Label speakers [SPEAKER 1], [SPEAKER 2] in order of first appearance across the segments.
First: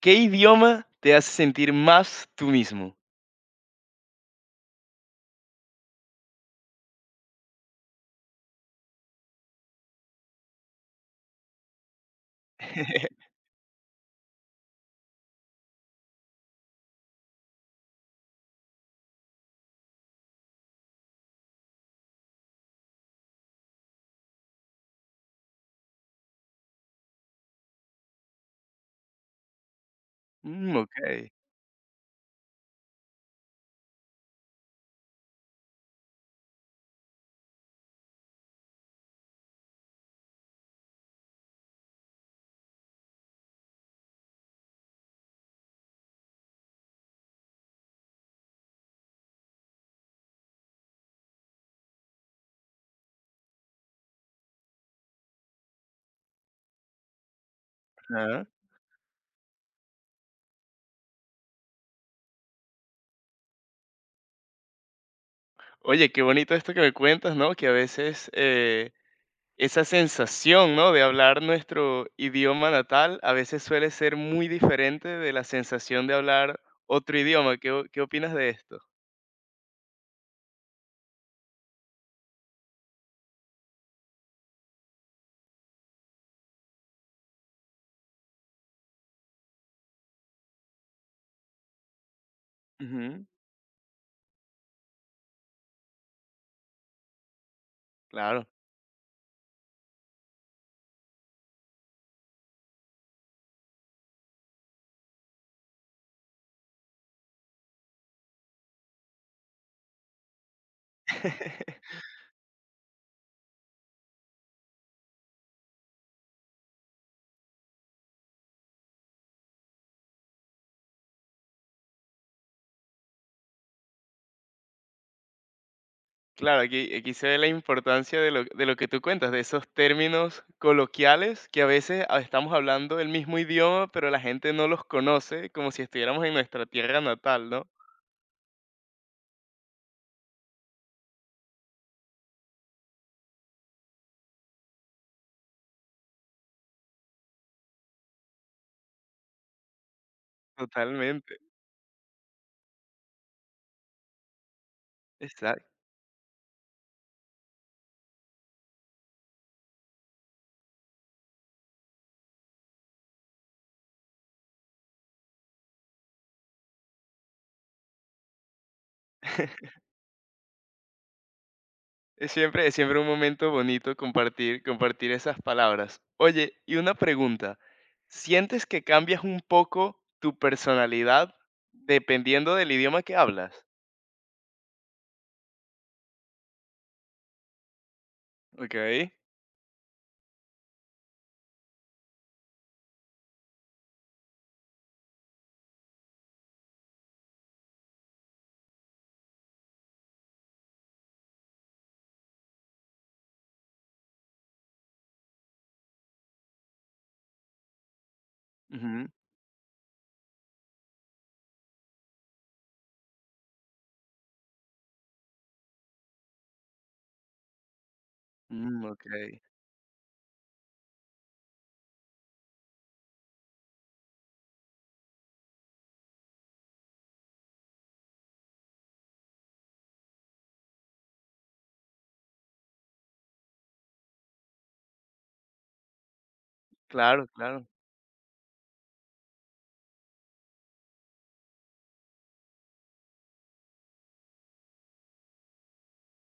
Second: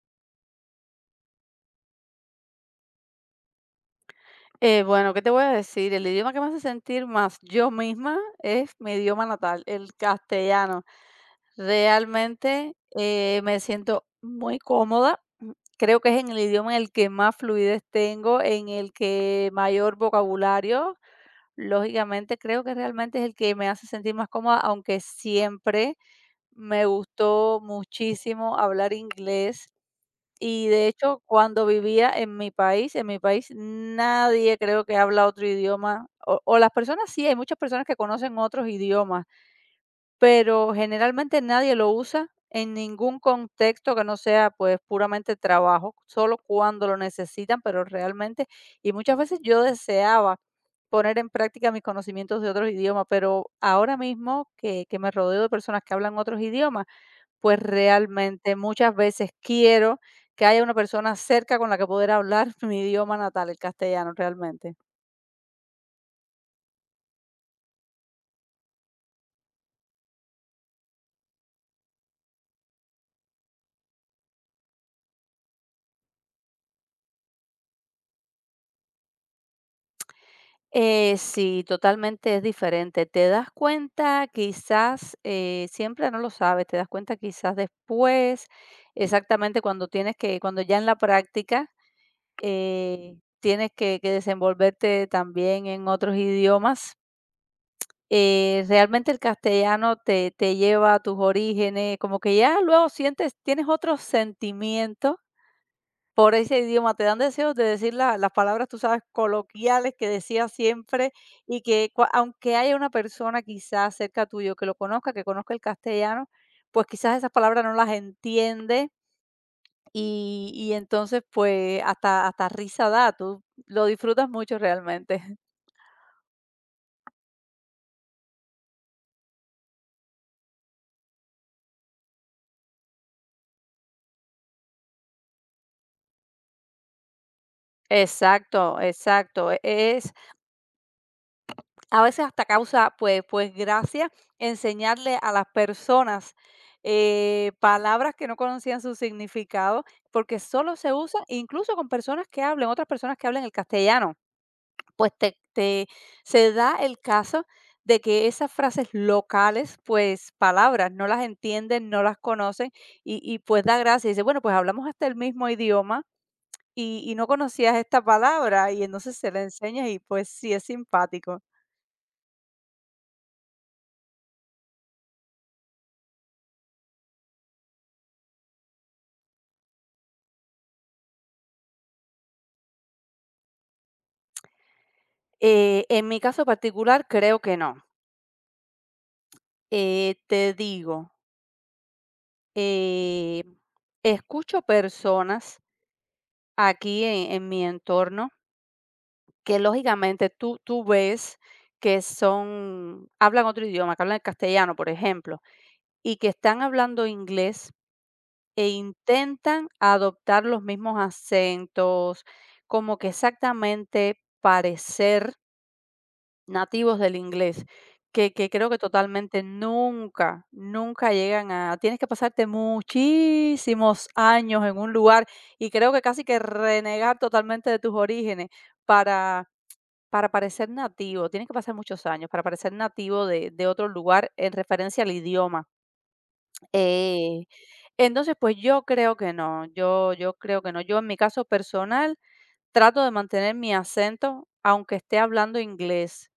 [SPEAKER 1] ¿Qué idioma te hace sentir más tú mismo?
[SPEAKER 2] Bueno, ¿qué te voy a decir? El idioma que me hace sentir más yo misma es mi idioma natal, el castellano. Realmente me siento muy cómoda. Creo que es en el idioma en el que más fluidez tengo, en el que mayor vocabulario. Lógicamente, creo que realmente es el que me hace sentir más cómoda, aunque siempre me gustó muchísimo hablar inglés. Y
[SPEAKER 1] Mm,
[SPEAKER 2] de hecho,
[SPEAKER 1] okey.
[SPEAKER 2] cuando vivía en mi país nadie creo que habla otro idioma, o las personas sí, hay muchas personas que conocen otros idiomas, pero generalmente nadie lo usa en ningún contexto que no sea pues puramente trabajo, solo cuando lo necesitan, pero realmente, y muchas veces yo deseaba poner en práctica mis conocimientos de otros idiomas, pero ahora mismo que me rodeo de personas que hablan otros idiomas, pues
[SPEAKER 1] Ajá.
[SPEAKER 2] realmente muchas veces quiero que haya una persona cerca con la que poder hablar mi idioma natal, el castellano, realmente.
[SPEAKER 1] Oye, qué bonito esto que me cuentas, ¿no? Que a veces, esa sensación, ¿no? De hablar nuestro idioma natal, a veces suele ser muy diferente de la sensación de hablar otro idioma. ¿Qué o qué opinas de esto?
[SPEAKER 2] Sí, totalmente es diferente. Te das cuenta quizás, siempre no lo sabes, te das cuenta quizás después, exactamente cuando tienes que, cuando ya en la práctica,
[SPEAKER 1] Ujú,
[SPEAKER 2] tienes que desenvolverte también en otros idiomas.
[SPEAKER 1] claro.
[SPEAKER 2] Realmente el castellano te lleva a tus orígenes, como que ya luego sientes tienes otros sentimientos por ese idioma, te dan deseos de decir la las palabras, tú sabes, coloquiales que decías siempre y que cua aunque haya una persona quizás cerca tuyo que lo conozca, que conozca el castellano, pues quizás esas palabras no las entiende y entonces, pues, hasta risa da, tú lo disfrutas mucho realmente.
[SPEAKER 1] Claro, aquí se ve la importancia de lo que tú cuentas, de esos términos coloquiales que a veces estamos hablando el mismo idioma, pero la gente no los conoce como si estuviéramos en nuestra tierra natal, ¿no?
[SPEAKER 2] Exacto, exacto. Es a veces hasta causa, pues, gracia enseñarle a las personas, palabras que no conocían su significado, porque solo se usa
[SPEAKER 1] Totalmente,
[SPEAKER 2] incluso con personas que hablen otras personas que hablen el castellano. pues te,
[SPEAKER 1] exacto.
[SPEAKER 2] te- se da el caso de que esas frases locales, pues palabras, no las entienden, no las conocen y pues da gracia. Dice, bueno, pues hablamos hasta el mismo idioma y no conocías esta palabra y entonces se la enseñas y pues sí es simpático.
[SPEAKER 1] Es siempre un momento bonito compartir, compartir esas palabras. Oye, y una pregunta, ¿sientes que cambias un poco tu personalidad dependiendo del idioma que hablas?
[SPEAKER 2] En mi caso particular, creo que no.
[SPEAKER 1] Ok.
[SPEAKER 2] Te digo, eh, escucho personas aquí en mi entorno que lógicamente tú ves que son hablan otro idioma, que hablan el castellano, por ejemplo, y que están hablando inglés e
[SPEAKER 1] Ujú.
[SPEAKER 2] intentan adoptar los mismos acentos, como que exactamente parecer nativos del inglés, que creo que
[SPEAKER 1] Mm, ok.
[SPEAKER 2] totalmente nunca, nunca llegan a tienes que pasarte muchísimos años en un lugar, y creo que casi que renegar totalmente de tus orígenes para para parecer nativo, tienen que pasar muchos años para parecer nativo de otro lugar en referencia al idioma.
[SPEAKER 1] Claro,
[SPEAKER 2] Eh,
[SPEAKER 1] claro.
[SPEAKER 2] entonces, pues, yo creo que no, yo creo que no. Yo, en mi caso personal, trato de mantener mi acento, aunque esté hablando inglés.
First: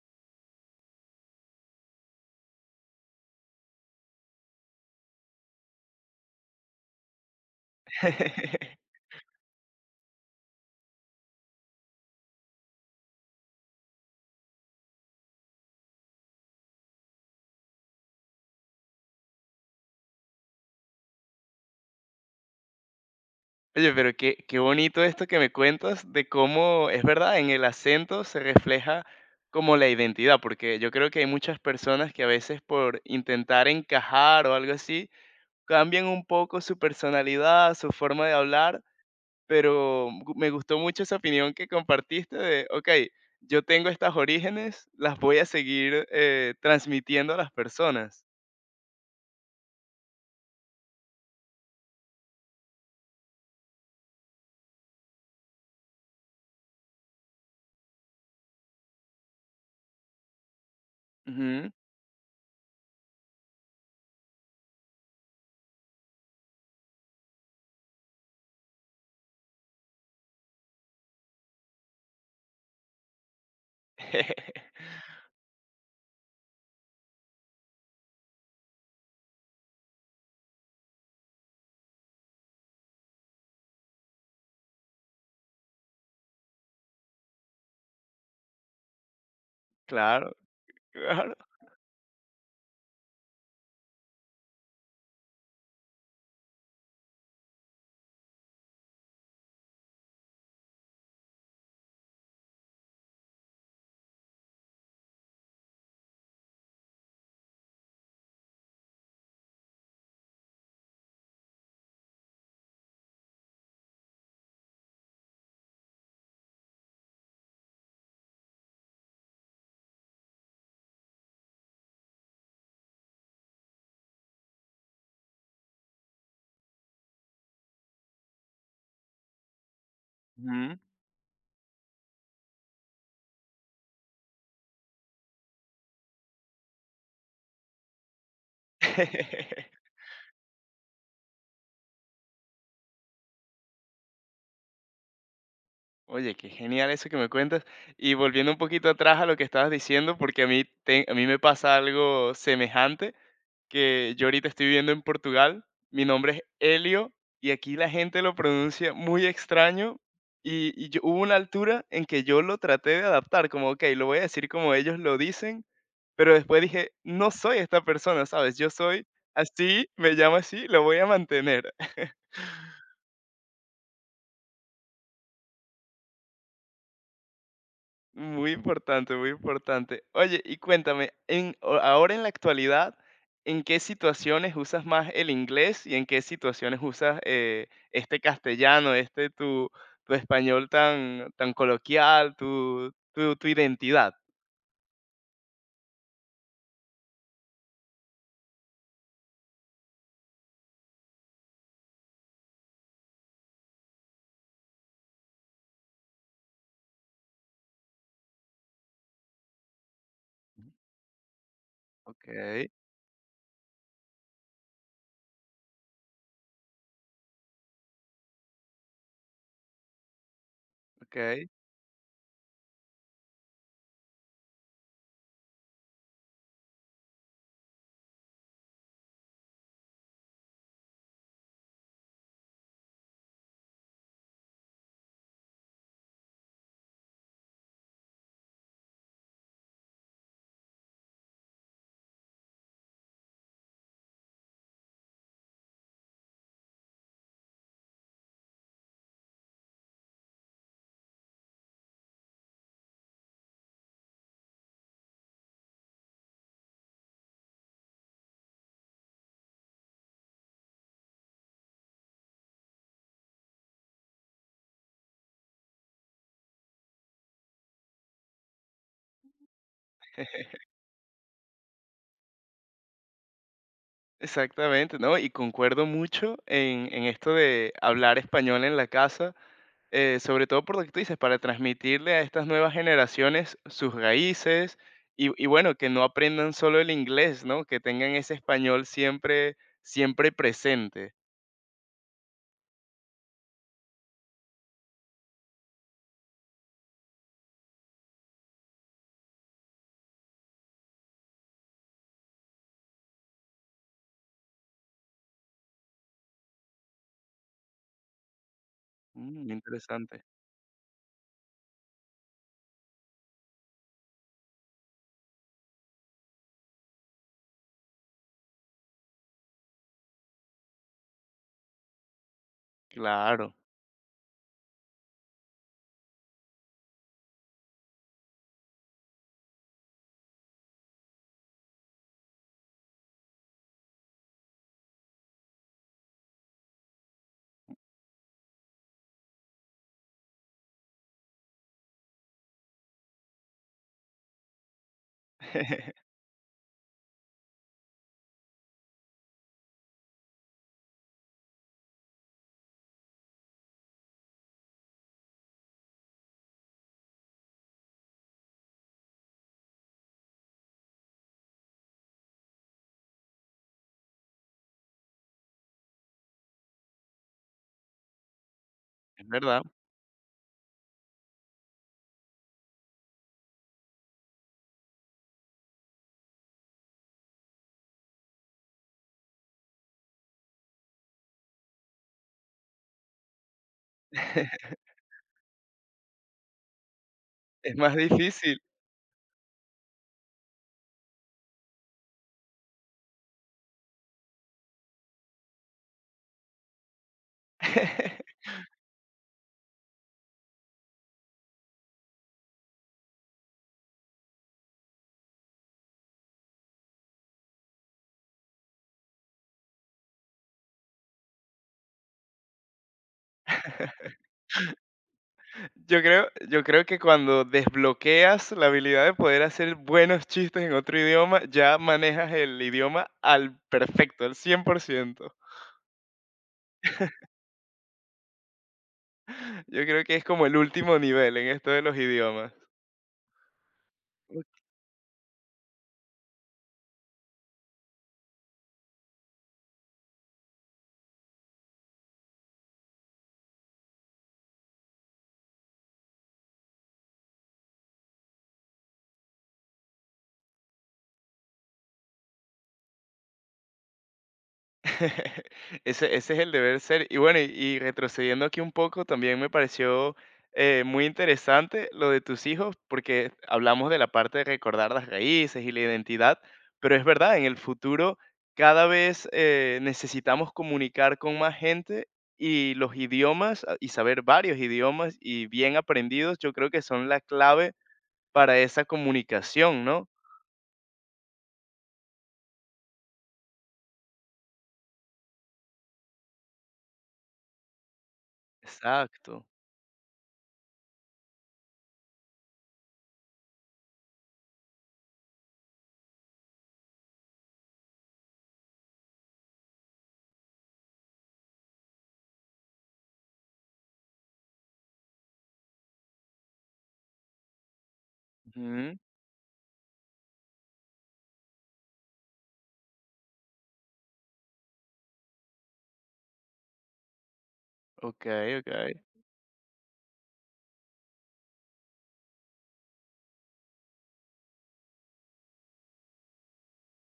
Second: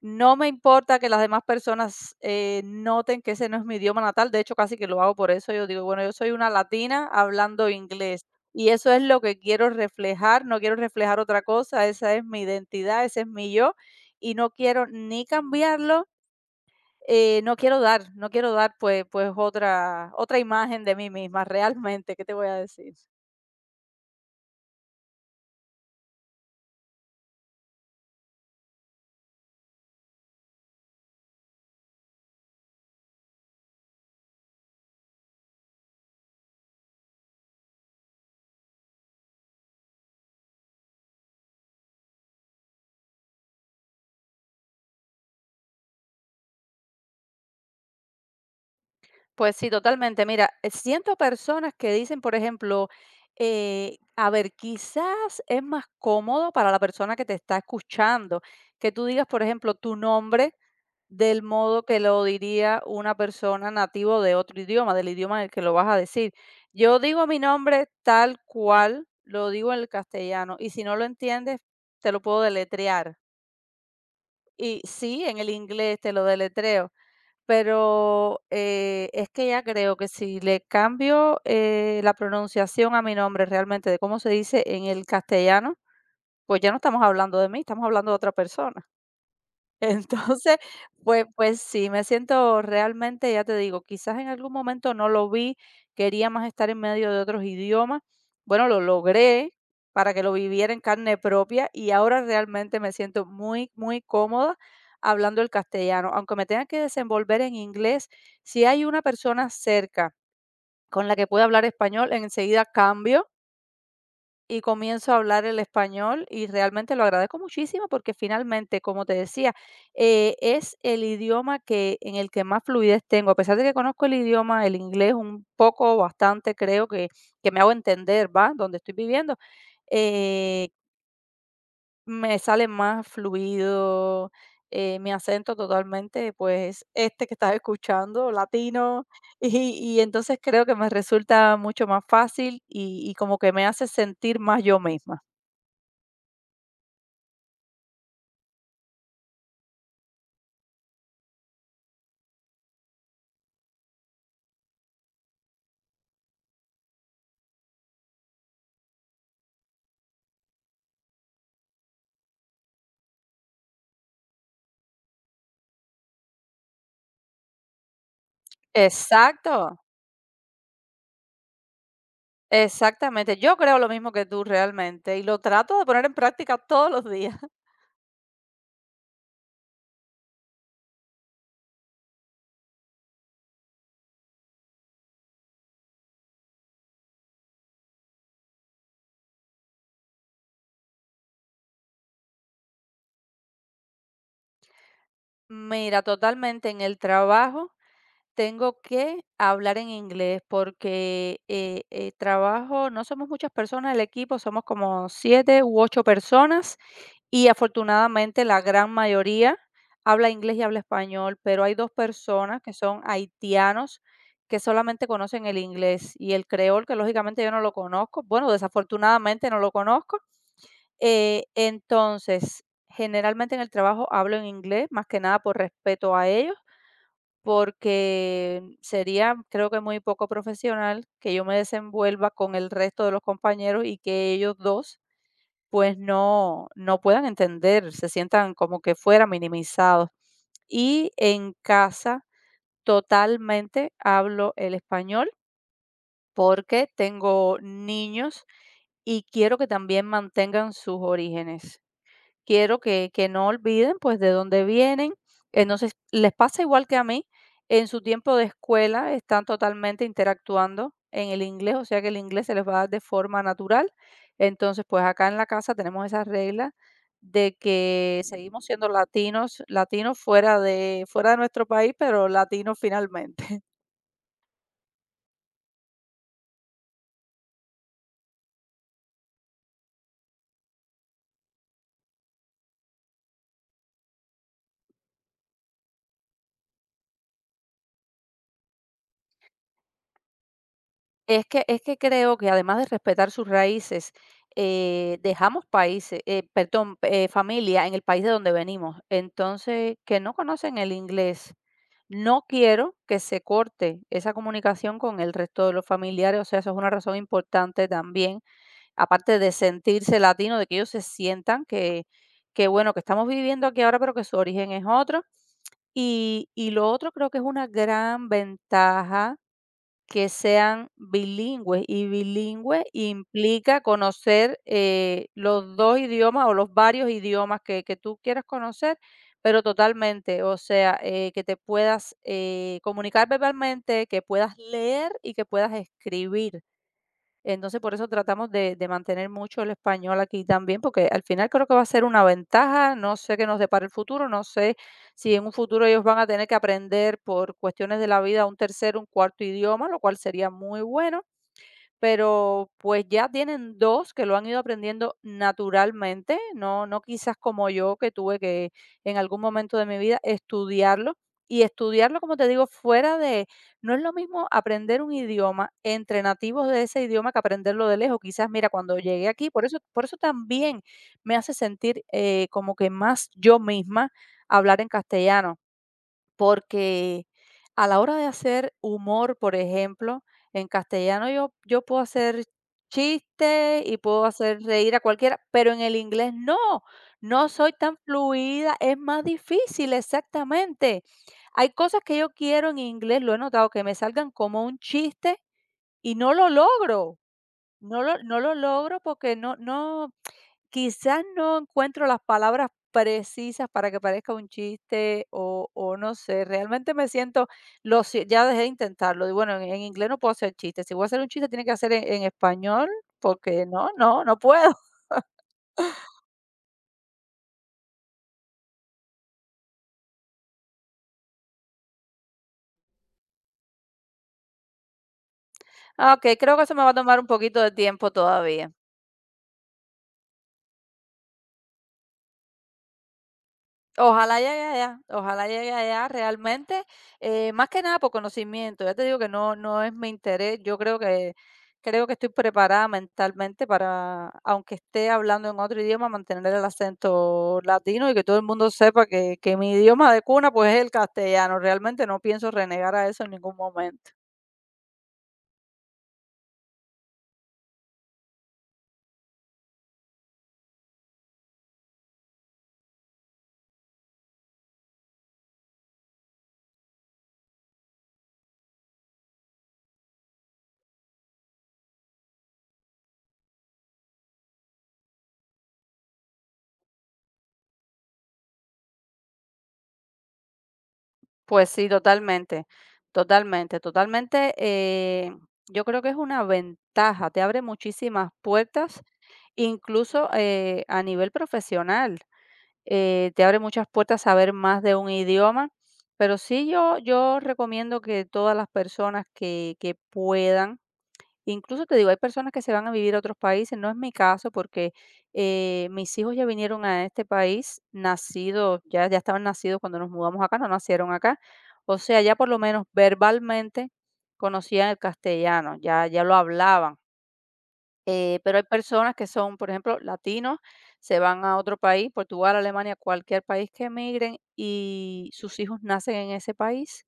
[SPEAKER 2] No me importa que las demás personas, noten que ese no es mi idioma natal. De hecho, casi que lo hago por eso, yo digo, bueno, yo soy una latina hablando inglés, y eso es lo que quiero reflejar, no quiero reflejar otra cosa, esa es mi identidad, ese es mi yo, y no quiero ni cambiarlo, no quiero dar, pues, otra imagen de mí misma, realmente, ¿qué te voy a decir?
[SPEAKER 1] Oye, pero qué bonito esto que me cuentas de cómo, es verdad, en el acento se refleja como la identidad, porque yo creo que hay muchas personas que a veces por intentar encajar o algo así, cambian un poco su personalidad, su forma de hablar, pero me gustó mucho esa opinión que compartiste de, ok, yo tengo estas orígenes, las voy a seguir transmitiendo a las personas.
[SPEAKER 2] Pues sí, totalmente. Mira, siento personas que dicen, por ejemplo, a ver, quizás es más cómodo para la persona que te está escuchando que tú digas, por ejemplo, tu nombre del
[SPEAKER 1] Ujú.
[SPEAKER 2] modo que lo diría una persona nativo de otro idioma, del idioma en el que lo vas a decir. Yo digo mi nombre tal cual lo digo en el castellano y si no lo entiendes, te lo puedo deletrear. Y sí, en el inglés te lo deletreo, pero es que ya creo que si le cambio, la pronunciación a mi nombre realmente de cómo se dice en el castellano, pues ya no estamos hablando de mí, estamos hablando de otra persona.
[SPEAKER 1] Claro,
[SPEAKER 2] Entonces, pues
[SPEAKER 1] claro.
[SPEAKER 2] pues sí, me siento realmente, ya te digo, quizás en algún momento no lo vi, quería más estar en medio de otros idiomas. Bueno, lo logré para que lo viviera en carne propia y ahora realmente me siento muy, muy cómoda hablando el castellano. Aunque me tenga que desenvolver en inglés, si hay una persona cerca con la que pueda hablar español, enseguida cambio y comienzo a hablar el español y realmente lo agradezco muchísimo porque finalmente, como te decía, es el idioma que en el que más fluidez tengo. A pesar de que conozco el idioma, el inglés un poco, bastante, creo que me hago entender, ¿va? Donde estoy viviendo, eh,
[SPEAKER 1] Ujú.
[SPEAKER 2] me sale más fluido. Mi acento totalmente, pues este que estás escuchando, latino, y, y entonces creo que me resulta mucho más fácil y como que me hace sentir más yo misma.
[SPEAKER 1] Oye, qué genial eso que me cuentas. Y volviendo un poquito atrás a lo que estabas diciendo, porque a mí me pasa algo semejante, que yo ahorita estoy viviendo en Portugal, mi nombre es Helio y aquí la gente lo pronuncia muy extraño y hubo una altura en que yo lo traté de adaptar, como, ok, lo voy a decir como ellos lo dicen, pero después dije, no soy esta persona, ¿sabes? Yo soy
[SPEAKER 2] Exacto,
[SPEAKER 1] así, me llamo así, lo voy a mantener.
[SPEAKER 2] exactamente. Yo creo lo mismo que tú realmente y lo trato de poner en práctica todos los días.
[SPEAKER 1] Muy importante, muy importante. Oye, y cuéntame, ahora en la actualidad, ¿en qué situaciones usas más el inglés y en qué situaciones usas este castellano, tu español tan coloquial, tu identidad?
[SPEAKER 2] Mira, totalmente en el trabajo tengo que hablar en inglés porque, trabajo no somos muchas personas, el equipo somos como 7 u 8 personas y afortunadamente la gran mayoría habla inglés y habla español, pero hay 2
[SPEAKER 1] Ok,
[SPEAKER 2] personas que son haitianos que solamente conocen el inglés y el creol, que lógicamente yo no lo conozco, bueno, desafortunadamente no lo conozco. Eh,
[SPEAKER 1] ok,
[SPEAKER 2] entonces, generalmente en el trabajo hablo en inglés, más que nada por respeto a ellos, porque sería, creo que muy poco profesional que yo me desenvuelva con el resto de los compañeros y que ellos dos pues no, no puedan entender, se sientan como que fuera minimizados. Y en casa totalmente hablo el español porque tengo niños y quiero que también mantengan sus orígenes, quiero que no olviden, pues, de dónde vienen. Entonces, les pasa igual que a mí, en su tiempo de escuela están totalmente interactuando en el inglés, o sea que el inglés se les va a dar de forma natural. Entonces, pues, acá en la casa tenemos esa regla de que seguimos siendo latinos, latinos fuera de nuestro país, pero latinos finalmente.
[SPEAKER 1] exactamente, ¿no? Y concuerdo mucho en esto de hablar español en la casa. Sobre todo por lo que tú dices, para transmitirle a estas nuevas generaciones sus raíces y bueno, que no aprendan solo el inglés, ¿no? Que tengan ese español siempre, siempre presente.
[SPEAKER 2] Es que creo que además de respetar sus raíces, dejamos países, perdón, familia en el país de donde venimos. Entonces, que no conocen el inglés. No quiero que se corte esa comunicación con el resto de los familiares, o sea, eso es una razón importante también, aparte
[SPEAKER 1] Mm,
[SPEAKER 2] de sentirse
[SPEAKER 1] interesante.
[SPEAKER 2] latino, de que ellos se sientan que bueno, que estamos viviendo aquí ahora, pero que su origen es otro. Y lo otro creo que es una gran ventaja que sean bilingües, y bilingüe
[SPEAKER 1] Claro,
[SPEAKER 2] implica conocer, los 2 idiomas o los varios idiomas que tú quieras conocer, pero totalmente, o sea, que te puedas, comunicar verbalmente, que puedas leer y que puedas escribir. Entonces, por eso tratamos de mantener mucho el español aquí también, porque al final creo que va a ser una ventaja. No sé qué nos depara el futuro, no sé si en un futuro ellos van a tener que aprender por cuestiones de la vida un tercer, un cuarto idioma, lo cual sería muy bueno, pero pues ya tienen dos que lo han ido aprendiendo naturalmente, no, no quizás como yo que tuve que en algún momento de mi vida estudiarlo. Y estudiarlo, como te digo, fuera de, no es lo mismo aprender un idioma entre nativos de ese idioma que aprenderlo de lejos. Quizás, mira, cuando
[SPEAKER 1] es
[SPEAKER 2] llegué aquí,
[SPEAKER 1] verdad.
[SPEAKER 2] por eso también me hace sentir como que más yo misma hablar en castellano porque a la hora de hacer humor, por ejemplo, en castellano yo puedo hacer chistes y puedo hacer reír a cualquiera, pero en el inglés no, no soy
[SPEAKER 1] Es más
[SPEAKER 2] tan
[SPEAKER 1] difícil.
[SPEAKER 2] fluida, es más difícil, exactamente. Hay cosas que yo quiero en inglés, lo he notado, que me salgan como un chiste y no lo logro, no lo no lo logro porque no no quizás no encuentro las palabras precisas para que parezca un chiste o no sé, realmente me siento lo sie ya dejé de intentarlo, digo, bueno, en inglés no puedo hacer chistes, si voy a hacer un chiste tiene que hacer en español, porque no, no, no puedo.
[SPEAKER 1] Yo creo que cuando desbloqueas la habilidad de poder hacer buenos chistes en otro idioma, ya manejas el idioma al perfecto, al 100%.
[SPEAKER 2] Ah, okey, creo que eso me va a tomar un poquito de tiempo todavía.
[SPEAKER 1] Yo creo que es como el último nivel en esto de los idiomas. Ok.
[SPEAKER 2] Ojalá llegue allá realmente, más que nada por conocimiento. Ya te digo que no, no es mi interés. Creo que estoy preparada mentalmente para, aunque esté hablando en otro idioma, mantener el acento latino y que todo el mundo sepa que mi idioma de cuna pues es el castellano. Realmente no pienso renegar a eso en ningún momento.
[SPEAKER 1] Ese es el deber ser. Y bueno, retrocediendo aquí un poco, también me pareció muy interesante lo de tus hijos, porque hablamos de la parte de recordar las raíces y la identidad, pero es verdad, en el futuro cada vez necesitamos comunicar con más gente y los idiomas y saber varios idiomas y bien aprendidos, yo creo que son la clave para esa comunicación, ¿no?
[SPEAKER 2] Pues sí, totalmente, totalmente, totalmente. Yo creo que es una ventaja, te abre muchísimas puertas.
[SPEAKER 1] Exacto.
[SPEAKER 2] Incluso, a nivel profesional, te abre muchas puertas saber más de un idioma, pero sí yo recomiendo que todas las personas que puedan, incluso te digo, hay personas que se van a vivir a otros países, no es mi caso porque, mis hijos ya vinieron a este país nacidos,
[SPEAKER 1] Ujú,
[SPEAKER 2] ya ya estaban nacidos cuando nos mudamos acá, no nacieron acá. O sea, ya por lo menos verbalmente conocían el castellano, ya ya lo hablaban. Eh,
[SPEAKER 1] okey,
[SPEAKER 2] pero hay
[SPEAKER 1] okey,
[SPEAKER 2] personas que son, por ejemplo, latinos, se van a otro país, Portugal, Alemania, cualquier país que emigren y sus hijos nacen en ese país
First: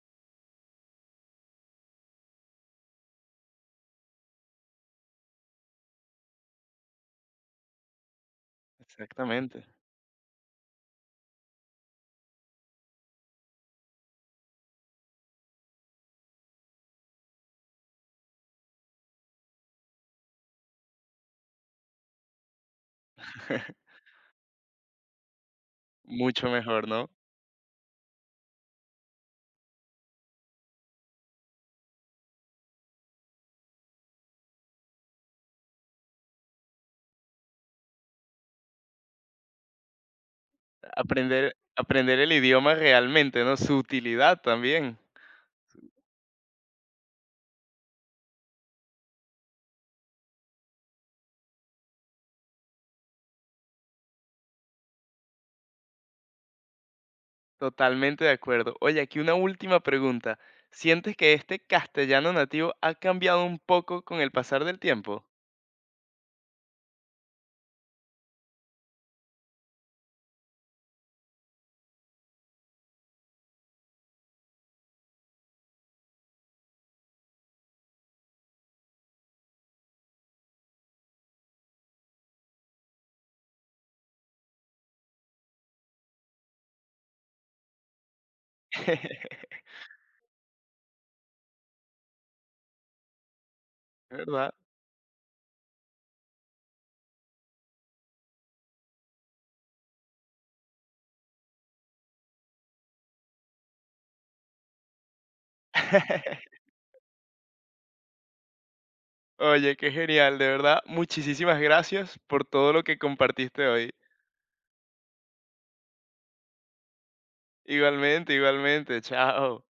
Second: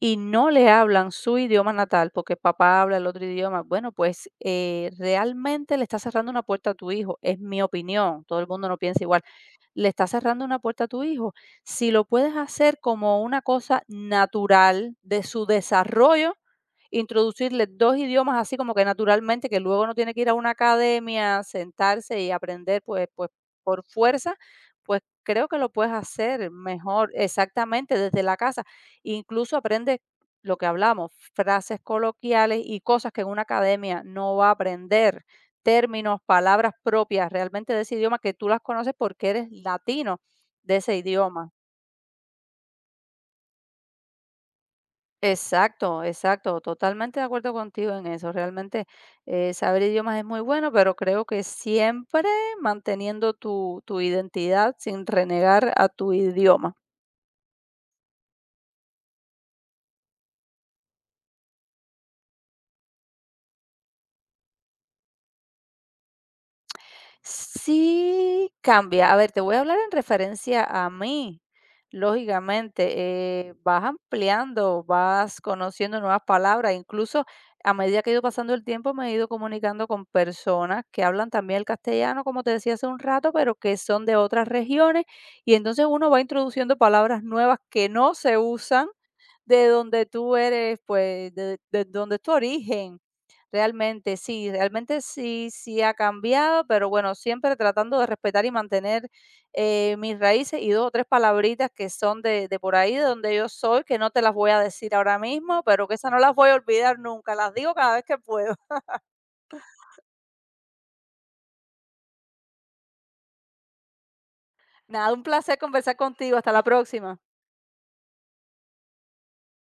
[SPEAKER 2] y no le hablan su idioma natal porque papá habla el otro idioma. Bueno, pues realmente le está cerrando una puerta a tu hijo, es mi opinión, todo el mundo no piensa igual.
[SPEAKER 1] exactamente.
[SPEAKER 2] Le está cerrando una puerta a tu hijo. Si lo puedes hacer como una cosa natural de su desarrollo, introducirle 2 idiomas así como que naturalmente, que luego no tiene que ir a una academia, sentarse y aprender, pues, por fuerza, pues creo que lo puedes
[SPEAKER 1] Mucho
[SPEAKER 2] hacer
[SPEAKER 1] mejor, ¿no?
[SPEAKER 2] mejor exactamente, desde la casa. Incluso aprende lo que hablamos, frases coloquiales y cosas que en una academia no va a aprender, términos, palabras propias realmente de ese idioma que tú las conoces porque eres latino de ese idioma.
[SPEAKER 1] Aprender el idioma realmente, ¿no? Su utilidad también.
[SPEAKER 2] Exacto, exacto, totalmente de acuerdo contigo en eso. Realmente saber idiomas es muy bueno, pero creo que siempre manteniendo tu, tu identidad sin renegar a tu idioma.
[SPEAKER 1] Totalmente de acuerdo. Oye, aquí una última pregunta. ¿Sientes que este castellano nativo ha cambiado un poco con el pasar del tiempo?
[SPEAKER 2] Sí cambia. A ver, te voy a hablar en referencia a mí. Lógicamente, vas ampliando, vas conociendo nuevas palabras. Incluso a medida que he ido pasando el tiempo, me he ido comunicando con personas que hablan también el castellano, como te decía hace un rato, pero que son de otras regiones. Y entonces uno va introduciendo palabras nuevas que no se usan de donde tú eres, pues, de donde es tu origen.
[SPEAKER 1] ¿Verdad?
[SPEAKER 2] Realmente sí, sí ha cambiado, pero bueno, siempre tratando de respetar y mantener mis raíces y dos o tres palabritas que son de por ahí, de donde yo soy, que no te las voy a decir ahora mismo, pero que esas no las voy a olvidar nunca, las digo cada vez que puedo.
[SPEAKER 1] Oye, qué genial, de verdad, muchísimas gracias por todo lo que compartiste hoy.
[SPEAKER 2] Nada, un placer conversar contigo, hasta la próxima.
[SPEAKER 1] Igualmente, igualmente, chao.